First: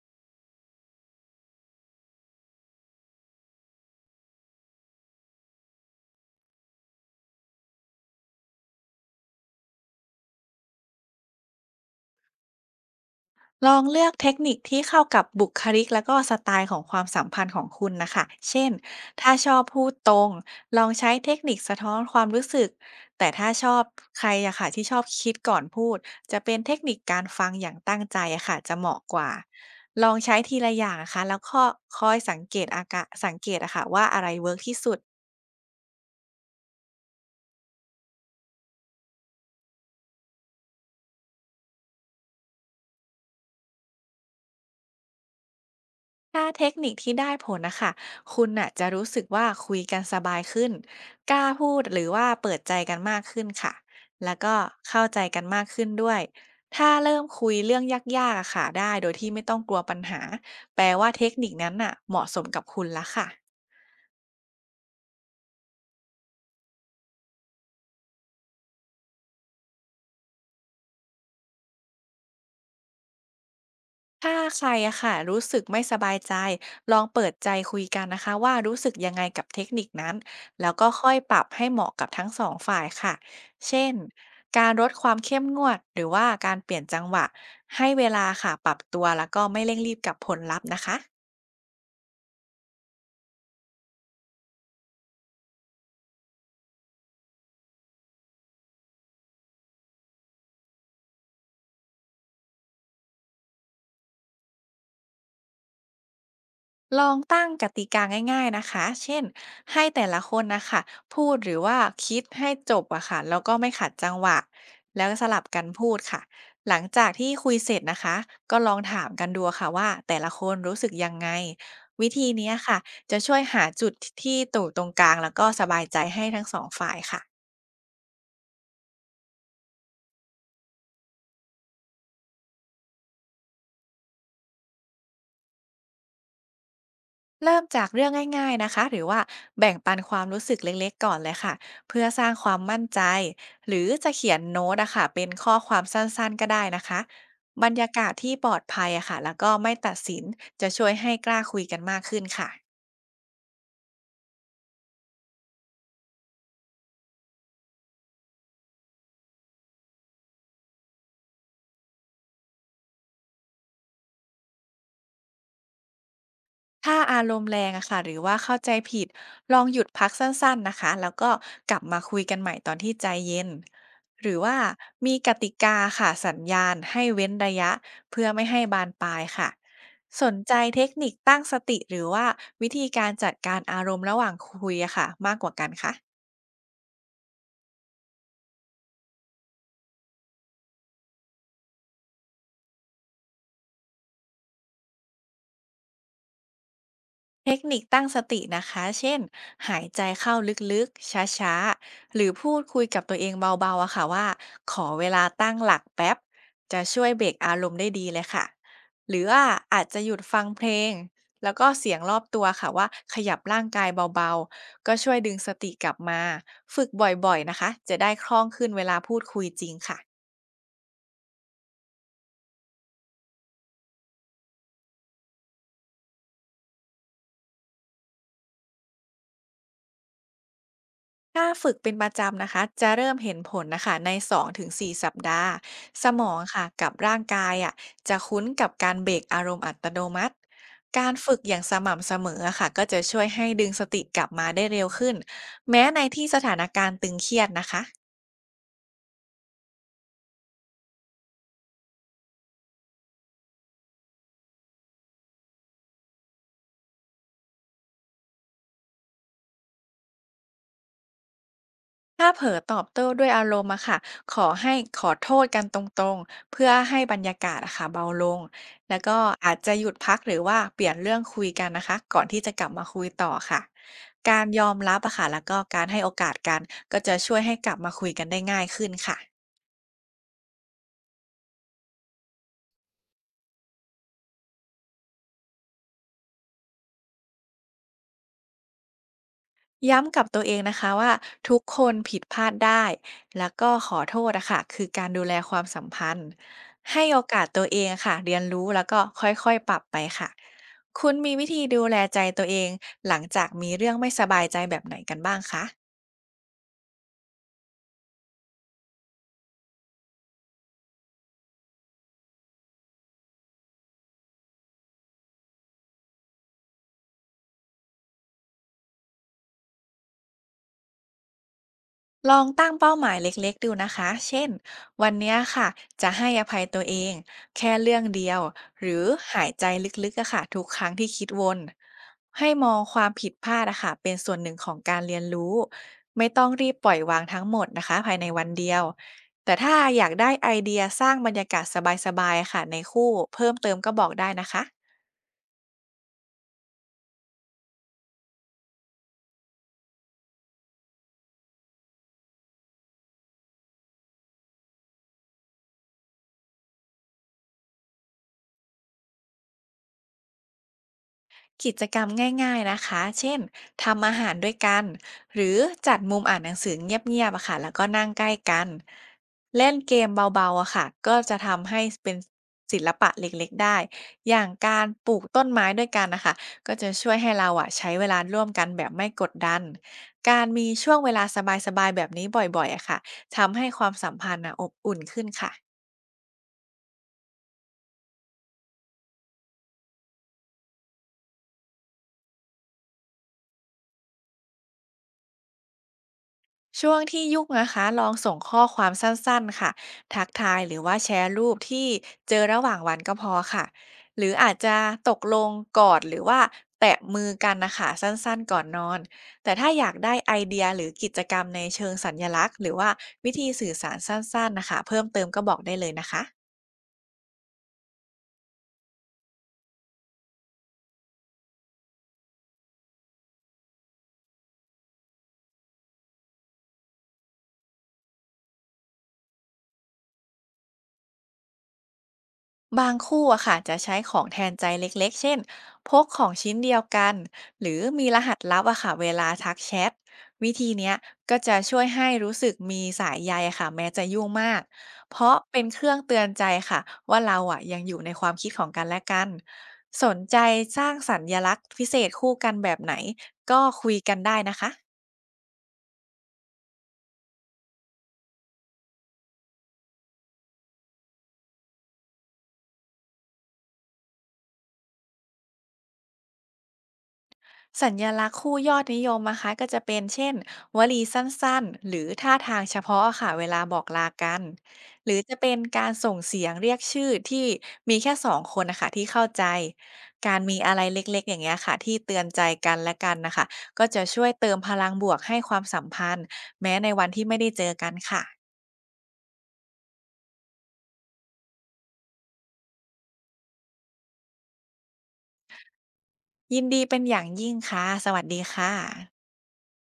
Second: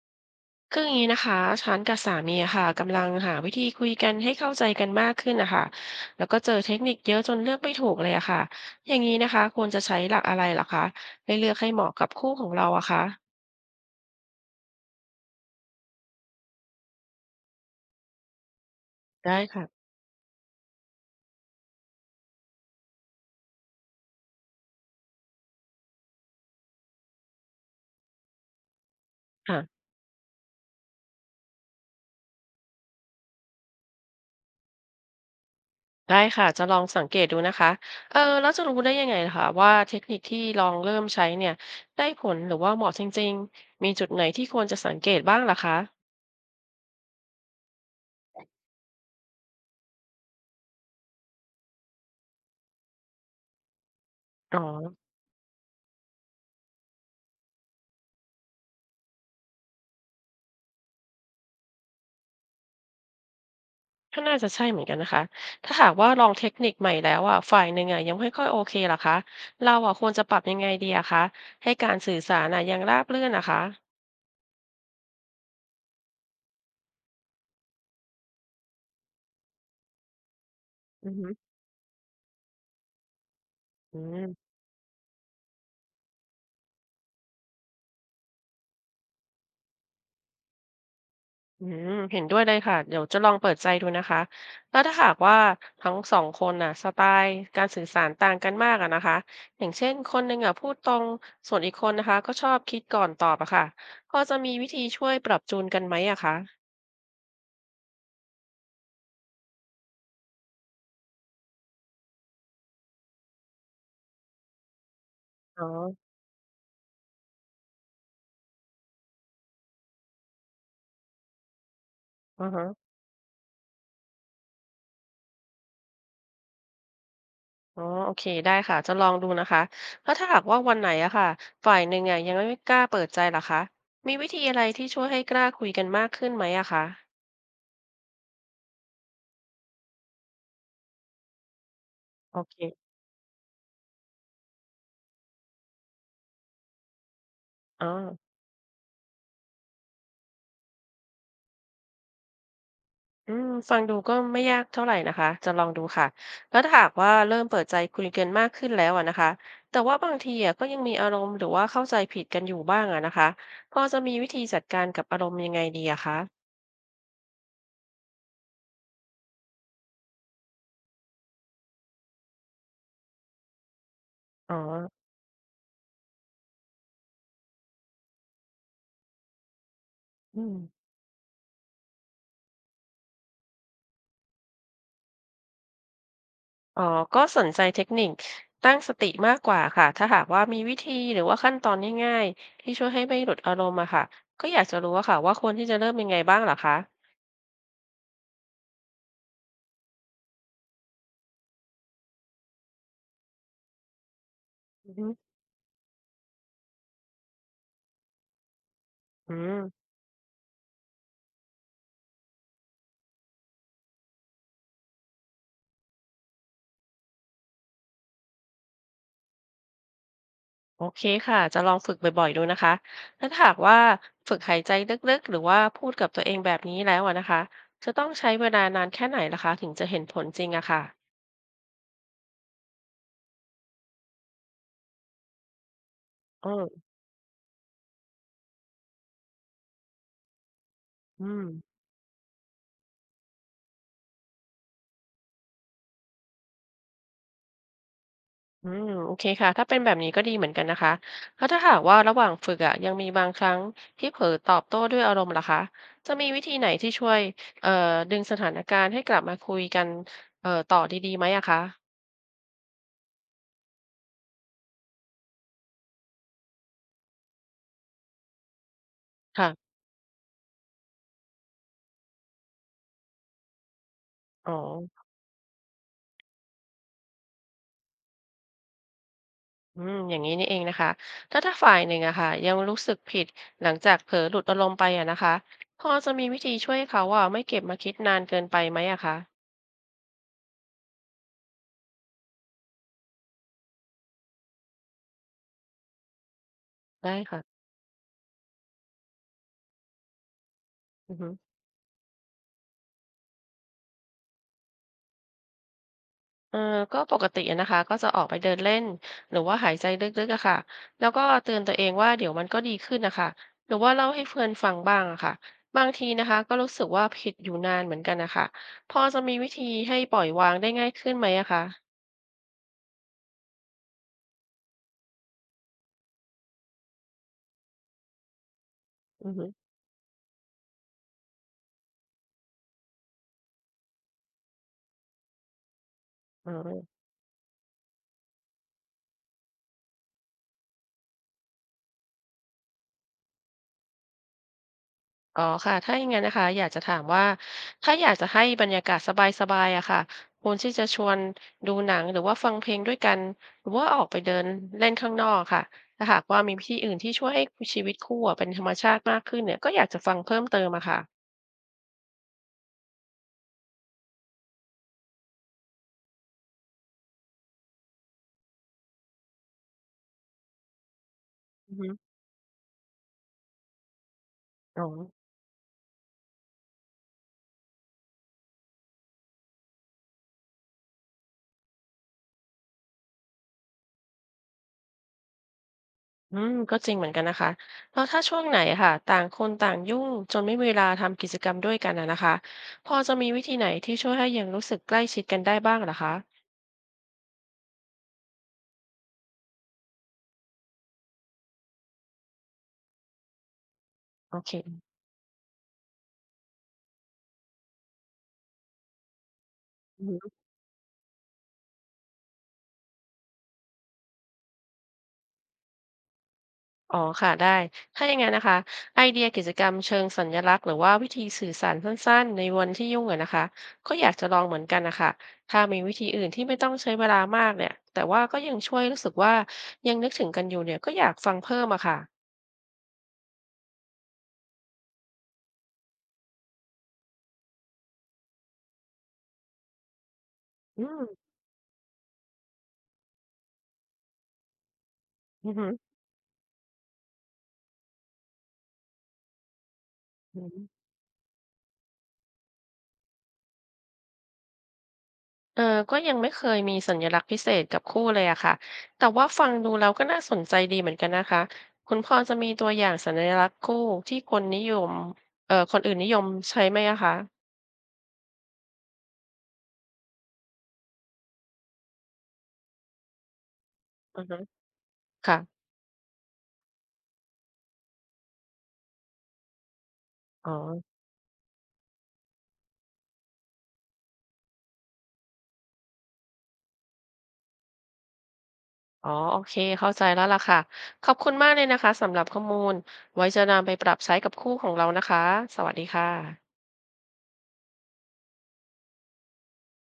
คืออย่างนี้นะคะฉันกับสามีอะค่ะกำลังหาวิธีคุยกันให้เข้าใจกันมากขึ้นนะคะแล้วก็เจอเทคนิคเยอะจนเลือกไม่ถูกเลยอะค่ะอย่างนี้นะคะควรจะใช้หลักอะไรเหรอคะให้เลือกให้เหมาะกับคู่ของเราอะคะลองเลือกเทคนิคที่เข้ากับบุคลิกแล้วก็สไตล์ของความสัมพันธ์ของคุณนะคะ เช่น ถ้าได้ชอบค่ะพูดตรงลองใช้เทคนิคสะท้อนความรู้สึก แต่ถ้าชอบใครอะค่ะที่ชอบคิดก่อนพูด จะเป็นเทคนิคการฟังอย่างตั้งใจอะค่ะจะเหมาะกว่าค่ะลองใช้ทีละอย่างนะคะแล้วก็คอยสังเกตอะค่ะว่าอะไรเวิร์กที่สุด ได้ค่ะจะลองสังเกตดูนะคะเออแล้วจะรู้ได้ยังไงล่ะคะว่าเทคนิคที่ลองเริ่มใช้เนี่ยได้ผลหรือว่าเหมาะจริงๆมีจุดไหนที่ควรจะสังเกตบ้างล่ะคะถ้าเทคนิคที่ได้ผลนะคะคุณน่ะจะรู้สึกว่าคุยกันสบายขึ้นกล้าพูดหรือว่าเปิดใจกันมากขึ้นค่ะแล้วก็อ๋อ เข้าใจกันมากขึ้นด้วยถ้าเริ่มคุยเรื่องยากๆอะค่ะได้โดยที่ไม่ต้องกลัวปัญหาแปลว่าเทคนิคนั้นน่ะเหมาะสมกับคุณละค่ะ ก็น่าจะใช่เหมือนกันนะคะ ถ้าหากว่าลองเทคนิคใหม่แล้วอ่ะฝ่ายหนึ่งอ่ะยังไม่ค่อยโอเคเหรอคะเราอ่ะควรจะปรับยังไงดีอะคะให้การสื่อสารอ่ะยังราบรื่นนะคะถ้าใครอะค่ะรู้สึกไม่สบายใจลองเปิดใจคุยกันนะคะว่ารู้สึกยังไงกับเทคนิคนั้นแล้วก็ค่อืออยหือปรับให้เหมาะกับทั้งสองฝ่ายค่ะเช่นอืมการลดความเข้มงวดหรือว่าการเปลี่ยนจังหวะให้เวลาค่ะปรับตัวแล้วก็ไม่เร่งรีบกับผลลัพธ์นะคะ อืมเห็นด้วยเลยค่ะเดี๋ยวจะลองเปิดใจดูนะคะแล้วถ้าหากว่าทั้งสองคนน่ะสไตล์การสื่อสารต่างกันมากอะนะคะอย่างเช่นคนหนึ่งอ่ะพูดตรงส่วนอีกคนนะคะก็ชอบคิดก่อนตอบอะค่ะพอจะมีวิธีช่วยปรับจูนกันไหมอะคะลองตั้งกติกาง่ายๆนะคะ เช่นให้แต่ละคนนะคะ พูดหรือว่าคิดให้จบอะค่ะแล้วก็ไม่ขัดจังหวะแล้วก็สลับกัอ๋อนพูดค่ะหลังจากที่คุยเสร็จนะคะก็ลองถามกันดูค่ะว่าแต่ละคนรู้สึกยังไง วิธีอืเนี้อยฮะ ค่ะจะช่วยหาจุดที่ตู่ตรงกลางแล้วก็สบายใจให้ทั้งสองฝ่ายค่ะ อ๋อโอเค ได้ค่ะ จะลองดูนะคะ แล้วถ้าหากว่าวันไหนอะค่ะฝ่ายหนึ่งอะยังไม่กล้าเปิดใจล่ะคะมีวิธีอะไรที่ช่วยให้กล้าคุยกันมากขึ้นไหมอะคะเริ่มจากเรื่องง่ายๆนะคะหรือว่าแบ่งปันความรู้สึกเล็กๆก่อนเลยค่ะเพื่อสร้างโอควาเคมมั่นใจหรือจะเขียนโน้ตอะค่ะเป็นข้อความสั้นๆก็ได้นะคะบรรอ๋อยากาศที่ปลอดภัยอะค่ะแล้วก็ไม่ตัดสินจะช่วยให้กล้าคุยกันมากขึ้นค่ะ อืมฟังดูก็ไม่ยากเท่าไหร่นะคะจะลองดูค่ะแล้วถ้าหากว่าเริ่มเปิดใจคุยกันมากขึ้นแล้วอะนะคะแต่ว่าบางทีอะก็ยังมีอารมณ์หรือว่าเข้าใจผิดกันอยู่บ้างอะนะคะพอจะมีวิธีจัดการกับอารมณ์ยังไงดีอะคะถ้าอารมณ์แรงอะค่ะหรือว่าเข้าใจผิดลองหยุดพักสั้นๆนะคะแล้วก็กลับมาคุยกันใหม่ตอนที่ใจเย็นหรืออ๋ว่าอมีกติกาค่ะสัญญาณให้เว้นระยะเพื่อไม่ให้บานปลายค่ะสนอืใจม เทคนิคตั้งสติหรือว่าวิธีการจัดการอารมณ์ระหว่างคุยอะค่ะมากกว่ากันคะ อ๋อก็สนใจเทคนิคตั้งสติมากกว่าค่ะถ้าหากว่ามีวิธีหรือว่าขั้นตอนง่ายๆที่ช่วยให้ไม่หลุดอารมณ์อะค่ะก็อยากจะรู้อะค่ะว่าควรที่จะเริ่มยังไงบ้างเหรอคะเทคนิคตั้งสตินะคะ เช่น หายใจเข้าลึกๆ ช้าๆ หรือพูดคุยกับตัวเองเบาๆอะค่ะว่าขออือเวฮึลาตั้งหลักแป๊บ จะช่วยเบรกอารมณ์ได้ดีเลยค่ะ หรืออืว่าอาจมจะหยุดฟังเพลง แล้วก็เสียงรอบตัวค่ะว่าขยับร่างกายเบาๆ ก็ช่วยดึงสติกลับมา ฝึกบ่อยๆนะคะจะได้คล่องขึ้นเวลาพูดคุยจริงค่ะ โอเคค่ะจะลองฝึกบ่อยๆดูนะคะแล้วถ้าหากว่าฝึกหายใจลึกๆหรือว่าพูดกับตัวเองแบบนี้แล้วอะนะคะ จะต้องใช้เวลานานแค่ไหนล่ะคะถึงจะเห็นผลจริงอะค่ะถ้าฝึกเป็นประจำนะคะจะเริ่มเห็นผลนะคะใน2-4สสัปดาห์สมองอืค่ะมกับร่างกายอ่ะจะคุ้นกับการเบรกอารมณ์อัตโนมัติการอืฝึกม อย่างสม่ำเสมอค่ะก็จะช่วยให้ดึงสติกลับมาได้เร็วขึ้นแม้ในที่สถานการณ์ตึงเครียดนะคะ อืมโอเคค่ะถ้าเป็นแบบนี้ก็ดีเหมือนกันนะคะแล้วถ้าหากว่าระหว่างฝึกอะยังมีบางครั้งที่เผลอตอบโต้ด้วยอารมณ์ล่ะคะจะมีวิธีไหนที่ช่วยเอ่อดึงสถานการณ์ให้กลับมาคุยกันต่อดีๆไหมอะคะถ้าเผลอตอบโต้ด้วยอารมณ์อะค่ะขอให้ขอโทษกันตรงๆ เพื่อให้บรรยากาศอะค่ะเบาลง แล้วก็อาจค่ะจะหยุดพักหรือว่าเปลี่ยนเรื่องคุยกันนะคะ ก่อนที่จะกลับมาคุยต่อค่ะ การอ๋อยอมรับอะค่ะ แล้วก็การให้โอกาสกัน ก็จะช่วยให้กลับมาคุยกันได้ง่ายขึ้นค่ะ อืมอย่างนี้นี่เองนะคะถ้าฝ่ายหนึ่งอะค่ะยังรู้สึกผิดหลังจากเผลอหลุดอารมณ์ไปอะนะคะพอจะมีวิธีช่วยเขาว่าไม่เก็บมาคิดนานเกินไปไหมอะคะย้ำกับตัวเองนะคะว่าทุกคนผิดพลาดได้แล้วก็ขอโทษอะค่ะคือการดูแลความสัมพันธ์ให้ได้โอกาค่ะ สตัวเองอะค่ะเรียนรู้แล้วก็ค่อยๆปรับไปค่ะคุณมีวิธีดูแลใจตัวเองหลังจากมีเรื่องไม่สบายใจแบบไหนกันบ้างคะ เออก็ปกติอะนะคะก็จะออกไปเดินเล่นหรือว่าหายใจลึกๆอะค่ะแล้วก็เตือนตัวเองว่าเดี๋ยวมันก็ดีขึ้นนะค่ะหรือว่าเล่าให้เพื่อนฟังบ้างอะค่ะบางทีนะคะก็รู้สึกว่าผิดอยู่นานเหมือนกันนะคะพอจะมีวิธีให้ปล่อยวางได้ง่ายขึ้นไหมอะคะลองตั้งเป้าหมายเล็กๆดูนะคะเช่นวันเนี้ยค่ะจะให้อภัยตัวเองแค่เรื่องเดียวหรืออือหาฮึยใจลึกๆอะค่ะทุกครั้งที่คิดวน ให้มองความผิดพลาดอะค่ะเป็นส่วนหนึ่งของการเรียนรู้ไม่ต้องอ๋รีบปอ ล่อยวางทั้งหมดนะคะภายในวันเดียว แต่ถ้าอยากได้ไอเดียสร้างบรรยากาศสบายๆอะค่ะในคู่เพิ่มเติมก็บอกได้นะคะ อ๋อค่ะถ้าอย่างนั้นนะคะอยากจะถามว่าถ้าอยากจะให้บรรยากาศสบายๆอะค่ะควรที่จะชวนดูหนังหรือว่าฟังเพลงด้วยกันหรือว่าออกไปเดินเล่นข้างนอกค่ะถ้าหากว่ามีวิธีอื่นที่ช่วยให้ชีวิตคู่อะเป็นธรรมชาติมากขึ้นเนี่ยก็อยากจะฟังเพิ่มเติมอะค่ะกิจกรรมง่ายๆนะคะ เช่น ทำอาหารด้วยกัน หรือจัดมุมอ่านหนังสือเงียบๆอะค่ะแล้วก็นั่งใกล้กัน เล่นเกมเบาๆอะค่ะก็จะทำอือให้ฮึเป็นศิลปะเล็กๆได้ อย่างกาอ๋รอปลูกต้นไม้ด้วยกันนะคะก็จะช่วยให้เราอะใช้เวลาร่วมกันแบบไม่กดดัน การมีช่วงเวลาสบายๆแบบนี้บ่อยๆอะค่ะทำให้ความสัมพันธ์อะอบอุ่นขึ้นค่ะ อืมก็จริงเหมือนกันนะคะแล้วถ้าช่วงไหนอะค่ะต่างคนต่างยุ่งจนไม่มีเวลาทำกิจกรรมด้วยกันอะนะคะพอจะมีวิธีไหนที่ช่วยให้ยังรู้สึกใกล้ชิดกันได้บ้างเหรอคะช่วงที่ยุ่งนะคะลองส่งข้อความสั้นๆค่ะทักทายหรือว่าแชร์รูปที่เจอระหว่างวันก็พอค่ะหรือโออาเค จจะตกลงกอดหรือว่าแตะมือกันนะคะสั้นๆก่อนนอนแต่ถ้าอยากได้ไอเดียหรือกิจกรรมในเชิงสัญลักษณ์หรือว่าวิธีสื่อสารสั้นๆนะคะเพิ่มเติมก็บอกได้เลยนะคะ อ๋อค่ะได้ ถ้าอย่างนั้นนะคะไอเดียกิจกรรมเชิงสัญลักษณ์หรือว่าวิธีสื่อสารสั้นๆในวันที่ยุ่งอะนะคะก็อยากจะลองเหมือนกันนะคะถ้ามีวิธีอื่นที่ไม่ต้องใช้เวลามากเนี่ยแต่ว่าก็ยังช่วยรู้สึกว่ายังนึกถึงกันอยู่เนี่ยก็อยากฟังเพิ่มอะค่ะบางคู่อะค่ะจะใช้ของแทนใจเล็กๆ เช่นพกของชิ้นเดียวกันหรือมีรหัสลับอะค่ะเวลาทักแชทวิธีอืเนี้ยมก็จะช่วยให้รู้สึกมีสายใยอะค่ะแม้จะยุ่งมากเพราะอือเป็นหือเครื่องเตือนใจค่ะว่าเราอะยังอยู่ในความคิดของกันและกันสนใจอืสมร้างสัญลักษณ์พิเศษคู่กันแบบไหนก็คุยกันได้นะคะ เออก็ยังไม่เคยมีสัญลักษณ์พิเศษกับคู่เลยอะค่ะแต่ว่าฟังดูแล้วก็น่าสนใจดีเหมือนกันนะคะคุณพอจะมีตัวอย่างสัญลักษณ์คู่ที่คนนิยมคนอื่นนิยมใช้ไหมอะคะ สัญลักษณ์คู่ยอดนิยมนะคะก็จะเป็นเช่นวลีสั้นๆหรือท่าทางเฉพาะค่ะเวลาบอกลากันหรือจะเป็นค่ะการส่งเสียงเรียกชื่อที่มีแค่สองคนนะคะที่เข้าใจการอ๋อมีอะไรเล็กๆอย่างเงี้ยค่ะที่เตือนใจกันและกันนะคะก็จะช่วยเติมพลังบวกให้ความสัมพันธ์แม้ในวันที่ไม่ได้เจอกันค่ะอ๋อโอเคเข้าใจแล้วล่ะค่ะ ขอบคุณมากเลยนะคะสำหรับข้อมูลไว้จะนำไปปรับใช้กับคู่ของเรานะคะ สวัสดีค่ะยินดีเป็นอย่างยิ่งค่ะสวัสดีค่ะ